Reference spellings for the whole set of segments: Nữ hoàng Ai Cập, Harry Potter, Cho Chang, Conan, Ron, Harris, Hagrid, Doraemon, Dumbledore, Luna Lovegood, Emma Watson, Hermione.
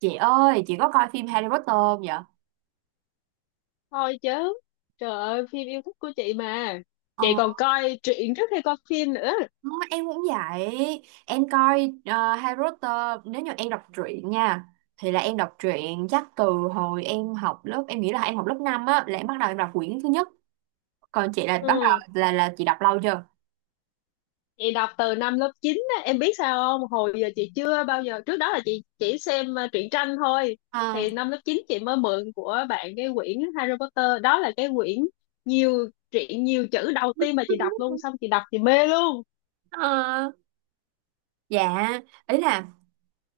Chị ơi, chị có coi phim Harry Potter không vậy? Thôi chứ! Trời ơi, phim yêu thích của chị mà. Ờ, Chị còn coi truyện trước khi coi phim nữa. em cũng vậy. Em coi Harry Potter. Nếu như em đọc truyện nha, thì là em đọc truyện chắc từ hồi em học lớp. Em nghĩ là em học lớp 5 á. Là em bắt đầu em đọc quyển thứ nhất. Còn chị là bắt Ừ. đầu là chị đọc lâu chưa? Chị đọc từ năm lớp 9 á, em biết sao không, hồi giờ chị chưa bao giờ, trước đó là chị chỉ xem truyện tranh thôi. Ờ. Thì năm lớp 9 chị mới mượn của bạn cái quyển Harry Potter, đó là cái quyển nhiều truyện nhiều chữ đầu tiên mà chị đọc luôn. Xong chị đọc chị mê luôn. Ờ. Dạ. Ý là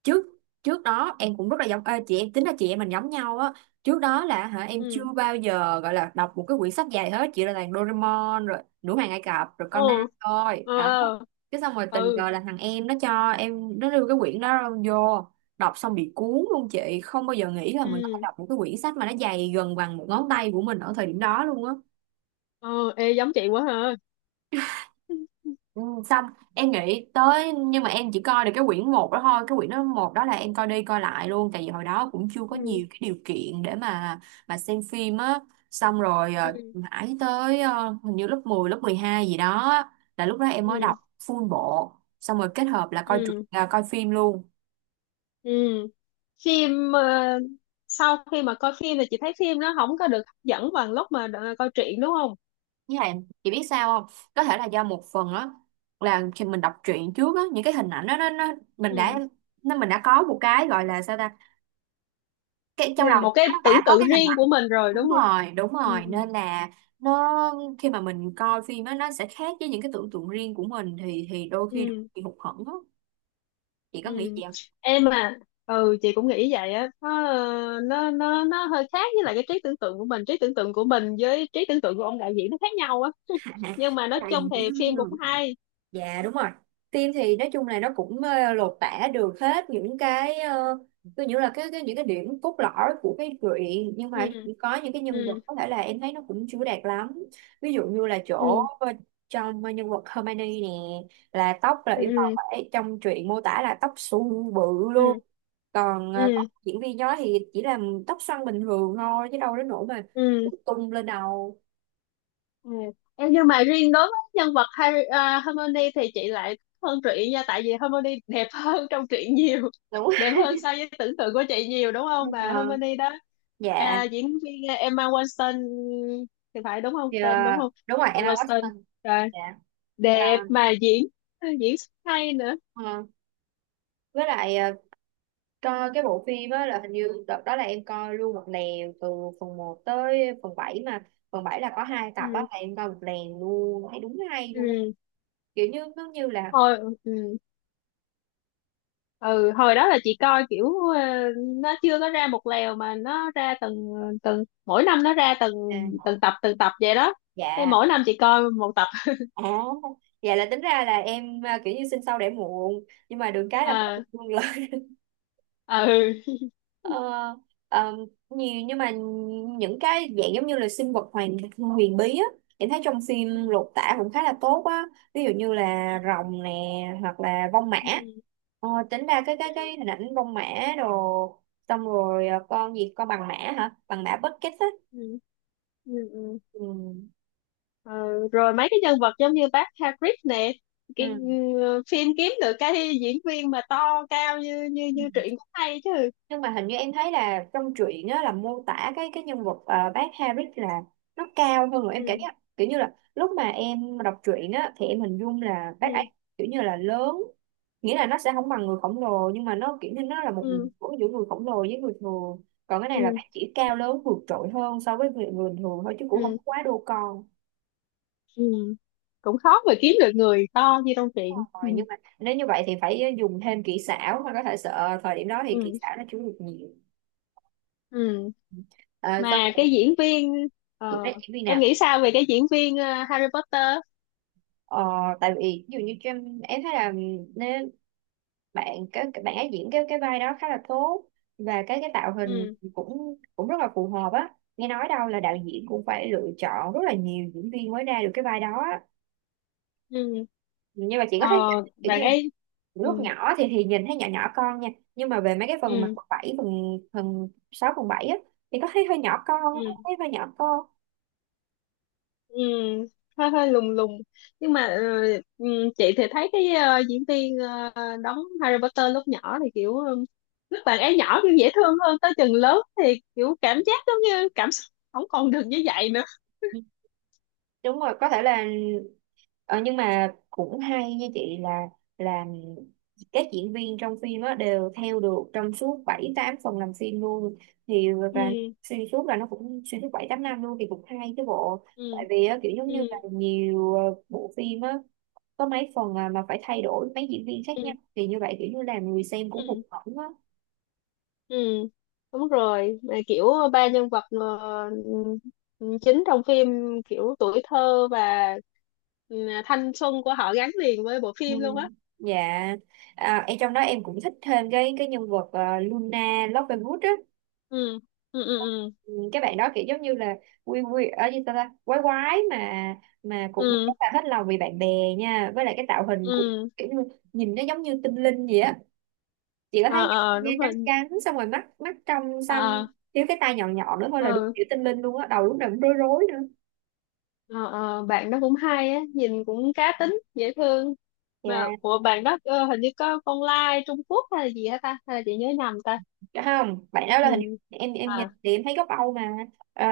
trước trước đó em cũng rất là giống, chị em tính là chị em mình giống nhau á. Trước đó là hả em chưa Ừ. bao giờ gọi là đọc một cái quyển sách dài hết, chỉ là toàn Doraemon rồi Nữ hoàng Ai Cập rồi Conan Ừ. thôi Ừ. đó. Ừ. Cái xong rồi tình Ừ. cờ là thằng em nó cho em, nó đưa cái quyển đó vô, đọc xong bị cuốn luôn. Chị không bao giờ nghĩ là mình có thể Ừ, đọc một cái quyển sách mà nó dày gần bằng một ngón tay của mình ở thời điểm đó luôn á. ừ. Ê, giống chị quá ha. Ừ, xong em nghĩ tới, nhưng mà em chỉ coi được cái quyển một đó thôi. Cái quyển đó một đó là em coi đi coi lại luôn, tại vì hồi đó cũng chưa có Ừ. nhiều cái điều kiện để mà xem phim á. Xong rồi Ừ. mãi tới, hình như lớp 12 gì đó, là lúc đó em mới Ừ. đọc full bộ, xong rồi kết hợp là coi truyện Ừ. à, coi phim luôn. Ừ. phim ờ, Sau khi mà coi phim thì chị thấy phim nó không có được hấp dẫn bằng lúc mà coi truyện đúng không? Với lại chị biết sao không, có thể là do một phần á, là khi mình đọc truyện trước á những cái hình ảnh đó nó mình đã, Ừ. nó mình đã có một cái gọi là sao ta, cái Thế trong là đầu mình một nó cái đã tưởng có tượng cái hình riêng của ảnh. mình rồi Đúng đúng không? rồi, đúng rồi, Ừ. nên là nó khi mà mình coi phim á, nó sẽ khác với những cái tưởng tượng riêng của mình thì đôi khi Ừ. bị hụt hẫng á. Chị có nghĩ Ừ. vậy không? Em mà... Ừ, chị cũng nghĩ vậy á, nó hơi khác với lại cái trí tưởng tượng của mình, trí tưởng tượng của mình với trí tưởng tượng của ông đạo diễn nó khác nhau á. Nhưng mà nói Tại chung vì thì phim cũng hay. dạ đúng rồi. Phim thì nói chung là nó cũng, lột tả được hết những cái, tôi nghĩ là cái những cái điểm cốt lõi của cái truyện, nhưng mà Ừ. có những cái nhân Ừ. vật có thể là em thấy nó cũng chưa đạt lắm. Ví dụ như là chỗ, Ừ. Trong nhân vật Hermione nè, là tóc là Ừ. yêu cầu Ừ. phải, trong truyện mô tả là tóc xù bự Ừ. luôn. Còn tóc Ừ. diễn viên đó thì chỉ là tóc xoăn bình thường thôi chứ đâu đến nỗi mà Ừ. tung lên đầu. Ừ. Em, nhưng mà riêng đối với nhân vật Harry, à, Hermione thì chị lại thích hơn truyện nha, tại vì Hermione đẹp hơn trong truyện nhiều, Đúng. đẹp hơn so với tưởng tượng của chị nhiều đúng không, mà Ờ, Hermione đó, dạ. à, diễn viên Emma Watson thì phải, đúng không Thì, ờ, tên, đúng không? đúng rồi Emma Emma Watson, Watson. rồi, Dạ. Ờ, đẹp mà diễn diễn xuất hay nữa. ờ, với lại, coi cái bộ phim á là hình như đợt đó là em coi luôn một lèo từ phần một tới phần bảy, mà phần 7 là có hai tập á, Ừ. là em coi một lèo luôn thấy đúng hay luôn, Ừ. kiểu như nó như là Thôi. Ừ. Ừ, hồi đó là chị coi kiểu ờ, nó chưa có ra một lèo, mà nó ra từng từng mỗi năm, nó ra từng à, từng tập, từng tập vậy đó, thế dạ mỗi năm chị coi một tập. à, dạ là tính ra là em à, kiểu như sinh sau đẻ muộn nhưng mà được cái là có được À. luôn. Ừ. Ờ, ờ, nhiều, nhưng mà những cái dạng giống như là sinh vật hoàn huyền bí á, em thấy trong phim lột tả cũng khá là tốt á. Ví dụ như là rồng nè, hoặc là vong mã. Ừ. Ờ, tính ra cái hình ảnh vong mã đồ, xong rồi, con gì, con bằng mã, hả bằng mã Bucket á. Ừ. Ừ. Ừ. Ừ. Ờ, rồi mấy cái nhân vật giống như bác Hagrid nè, cái phim kiếm được cái diễn viên mà to cao như như Ừ. như truyện cũng hay chứ. Nhưng mà hình như em thấy là trong truyện á là mô tả cái nhân vật, bác Harris là nó cao hơn. Rồi em cảm Ừ. giác kiểu như là lúc mà em đọc truyện á thì em hình dung là bác ấy Ừ. kiểu như là lớn, nghĩa là nó sẽ không bằng người khổng lồ nhưng mà nó kiểu như nó là một Ừ. của giữa người khổng lồ với người thường. Còn cái này là Ừ. bác chỉ cao lớn vượt trội hơn so với người thường thôi chứ cũng không Ừ. quá đô con. Ừ, cũng khó mà kiếm được người to như trong truyện. Ừ. Rồi nhưng mà nếu như vậy thì phải dùng thêm kỹ xảo, mà có thể sợ thời điểm đó thì Ừ. kỹ xảo nó chưa được nhiều. Ừ. À, xong Mà cái diễn viên chị ờ, nói diễn viên em nào? nghĩ sao về cái diễn viên Harry Potter? ờ, Tại vì ví dụ như cho em thấy là nếu bạn cái bạn ấy diễn cái vai đó khá là tốt, và cái tạo hình Ừ. cũng cũng rất là phù hợp á. Nghe nói đâu là đạo diễn cũng phải lựa chọn rất là nhiều diễn viên mới ra được cái vai đó á. Ừ. Nhưng mà chị ờ, có thấy kiểu như Bạn là ấy... lúc Ừ. nhỏ thì nhìn thấy nhỏ nhỏ con nha, nhưng mà về mấy cái phần mà Ừ. phần bảy phần phần sáu phần bảy á, thì có thấy hơi nhỏ con, có Ừ. thấy hơi nhỏ con. Ừ, hơi hơi lùng lùng, nhưng mà chị thì thấy cái diễn viên đóng Harry Potter lúc nhỏ thì kiểu lúc bạn ấy nhỏ kiểu dễ thương hơn, tới chừng lớn thì kiểu cảm giác giống như cảm xúc không còn được như vậy nữa. Ừ, đúng rồi có thể là. Ờ, nhưng mà cũng hay như chị là các diễn viên trong phim á đều theo được trong suốt 7 8 phần làm phim luôn thì, và Ừ xuyên suốt là nó cũng xuyên suốt 7 8 năm luôn thì cũng hay chứ bộ. Tại ừ. vì á, kiểu giống như là Ừ. nhiều, bộ phim á có mấy phần à, mà phải thay đổi mấy diễn viên khác Ừ. nhau thì như vậy kiểu như làm người xem cũng hụt hẫng á. Ừ, đúng rồi. Mà kiểu ba nhân vật chính trong phim, kiểu tuổi thơ và ừ, thanh xuân của họ gắn liền với bộ Ừ. phim luôn á. Dạ. À, em trong đó em cũng thích thêm cái nhân vật, Luna Lovegood á. Ừ, ừ, ừ, ừ, Ừ, cái bạn đó kiểu giống như là quy quy ở gì ta, ta quái quái mà cũng rất ừ, là hết lòng vì bạn bè nha. Với lại cái tạo hình cũng ừ. kiểu như nhìn nó giống như tinh linh vậy á. Chị có Ờ, thấy ờ, ờ, đúng nghe rồi. trắng trắng, xong rồi mắt mắt trong xăm, Ờ, thiếu cái tai nhọn nhọn nữa thôi là đúng ờ, kiểu tinh linh luôn á, đầu lúc nào cũng rối rối nữa. ờ, ờ, bạn đó cũng hay á, nhìn cũng cá tính, dễ thương. Mà Dạ. của bạn đó hình như có con lai Trung Quốc hay là gì hả ta? Hay là chị nhớ nhầm ta? Dạ không, bạn đó là hình, Nhìn... em nhìn À, thì em thấy gốc Âu mà. Ờ,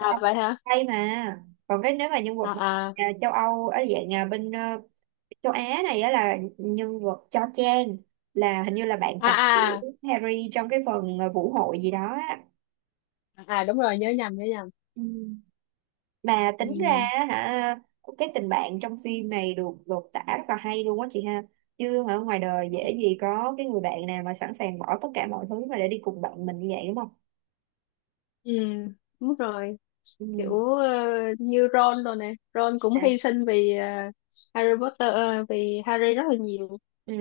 Âu vậy hả? Tây, mà còn cái nếu mà nhân vật mà, À, à, à, châu Âu ở dạng à, bên, châu Á này á, là nhân vật Cho Chang, là hình như là bạn à, cặp của à. Harry trong cái phần, vũ hội gì đó á. À, đúng rồi, nhớ nhầm, nhớ nhầm. Ừ. Mà Ừ. tính ra á hả, cái tình bạn trong phim này được lột tả rất là hay luôn á chị ha. Chứ ở ngoài đời dễ gì có cái người bạn nào mà sẵn sàng bỏ tất cả mọi thứ mà để đi cùng bạn mình như vậy, đúng không. Ừ, đúng rồi. Ừ. Kiểu như Ron rồi nè. Ron cũng À. hy sinh vì Harry Potter, vì Harry rất là nhiều. Ừ.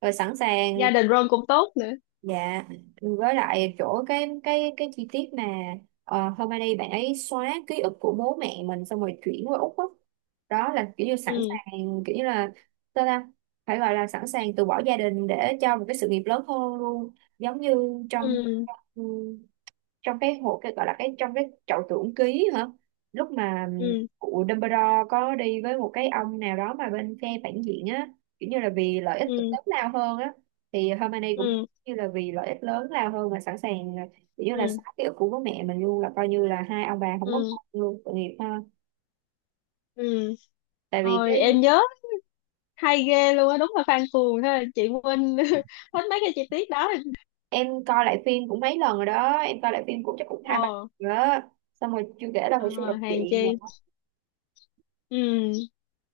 Rồi sẵn Gia sàng. đình Ron cũng tốt nữa. Dạ, với lại chỗ cái chi tiết mà, hôm nay đi bạn ấy xóa ký ức của bố mẹ mình xong rồi chuyển qua Úc á. Đó. Là kiểu như sẵn Ừ, sàng, kiểu như là sao ta, phải gọi là sẵn sàng từ bỏ gia đình để cho một cái sự nghiệp lớn hơn luôn, giống như trong, ừ, ừ, trong cái hộ cái gọi là cái trong cái chậu tưởng ký hả, lúc mà ừ, cụ Dumbledore có đi với một cái ông nào đó mà bên phe phản diện á, kiểu như là vì lợi ích ừ, lớn lao hơn á, thì Hermione cũng ừ, như là vì lợi ích lớn lao hơn mà sẵn sàng kiểu như là ừ, xóa ký ức của bố mẹ mình luôn, là coi như là hai ông bà không có ừ, con luôn, tội nghiệp ha. ừ. Tại vì Rồi cái em nhớ hay ghê luôn á, đúng là fan cuồng ha. Chị quên hết mấy cái chi tiết đó. em coi lại phim cũng mấy lần rồi đó, em coi lại phim cũng chắc cũng hai ba lần Ồ. rồi đó, xong rồi chưa kể là hồi xưa đọc ờ, Hàng truyện chi. nữa. Ừ,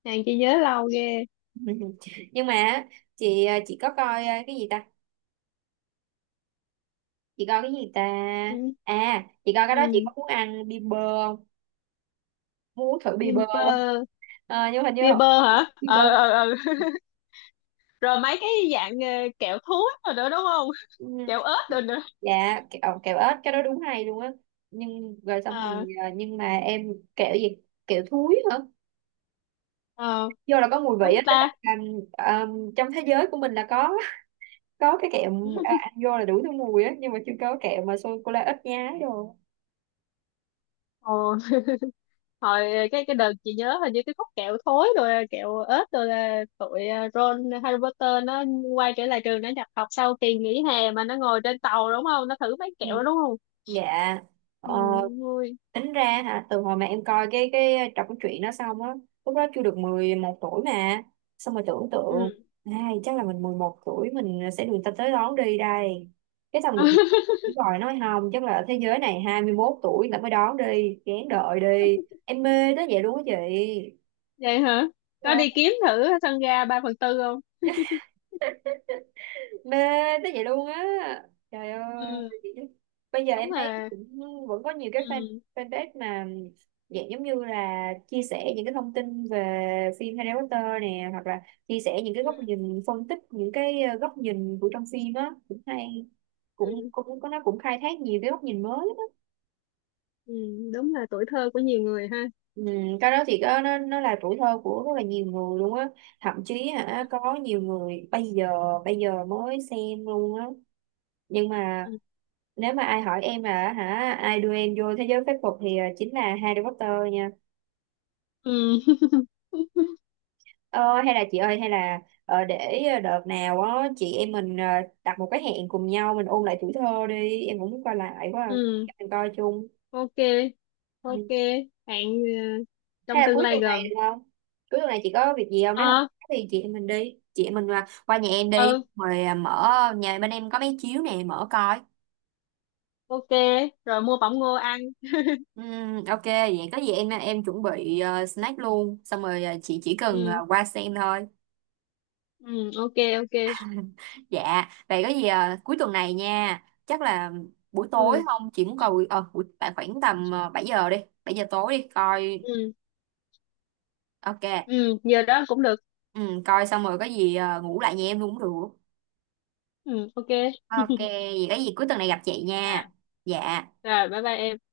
hàng chi nhớ lâu ghê. Nhưng mà á, chị, chị có coi, cái gì ta, chị coi cái gì ta? Ừ, À chị coi cái đó, chị ừ. có muốn ăn bia bơ không? Muốn uống thử bia bơ. Gimper. Ờ, nhưng hình như Fiber hả? bia bơ, Ờ, ờ, ờ. Rồi mấy cái dạng kẹo thúi rồi nữa đúng không? ừ, Kẹo ớt rồi nữa. dạ kẹo, kẹo ếch cái đó đúng hay luôn á. Nhưng rồi xong Ờ, rồi, nhưng mà em kẹo gì, kẹo thúi hả, ờ, vô là có mùi vị đúng á, tính ta. là trong thế giới của mình là có cái kẹo à, ăn vô là đủ thứ mùi á, nhưng mà chưa có kẹo mà sô cô la ít nhái rồi. Ồ, hồi cái đợt chị nhớ hình như cái khúc kẹo thối rồi kẹo ớt rồi là tụi Ron Harry Potter nó quay trở lại trường nó nhập học sau kỳ nghỉ hè mà nó ngồi trên tàu đúng không? Nó thử mấy kẹo Ừ. đó đúng không? Dạ. Ừ, Ờ, vui. tính ra hả từ hồi mà em coi cái trọc truyện đó xong á, lúc đó chưa được 11 tuổi mà, xong rồi tưởng Ừ. tượng ai chắc là mình 11 tuổi mình sẽ được người ta tới đón đi đây. Cái xong được đúng rồi, nói không chắc là ở thế giới này 21 tuổi là mới đón đi kén đợi đi. Em mê tới vậy luôn á chị. Vậy hả? Có Ờ. đi kiếm thử sân ga 3/4 không? Mê tới vậy luôn á, trời ơi. Ừ, Bây giờ em đúng thấy là... cũng vẫn có nhiều cái fan, Ừ. fanpage mà dạng giống như là chia sẻ những cái thông tin về phim Harry Potter nè, hoặc là chia sẻ những cái Ừ, góc nhìn phân tích những cái, góc nhìn của trong phim á cũng hay, cũng ừ. cũng có nó cũng khai thác nhiều cái góc nhìn mới. Ừ, đúng là tuổi thơ của nhiều người ha. Ừ, cái đó thì có, nó là tuổi thơ của rất là nhiều người luôn á, thậm chí hả có nhiều người bây giờ, bây giờ mới xem luôn á. Nhưng mà Ừ, nếu mà ai hỏi em là hả ai đưa em vô thế giới phép thuật thì, chính là Harry Potter nha. ừ. Ờ, hay là chị ơi, hay là, để, đợt nào á chị em mình, đặt một cái hẹn cùng nhau mình ôn lại tuổi thơ đi, em cũng muốn coi lại quá à. Ừ, Mình coi chung. ok. Ừ. Ok, hẹn Hay trong là tương cuối lai tuần này gần. được không? Cuối tuần này chị có việc gì không, nếu không Ờ. có thì chị em mình đi, chị em mình qua nhà em đi, Ừ, rồi à, mở, nhà bên em có mấy chiếu nè mở coi. ok. Rồi mua bỏng ngô ăn. Ok vậy có gì em chuẩn bị, snack luôn, xong rồi, chị chỉ cần, Ừ, qua xem thôi. ừ, ok. Ok. Dạ vậy có gì, cuối tuần này nha, chắc là buổi tối Ừ, không, chị muốn coi buổi tại khoảng tầm, 7 giờ đi, 7 giờ tối đi coi. ừ, Ok. ừ, giờ đó cũng được. Coi xong rồi có gì, ngủ lại nhà em luôn cũng được. Ừ, ok. Ok vậy có gì cuối tuần này gặp chị nha. Rồi, Dạ. rồi bye bye em.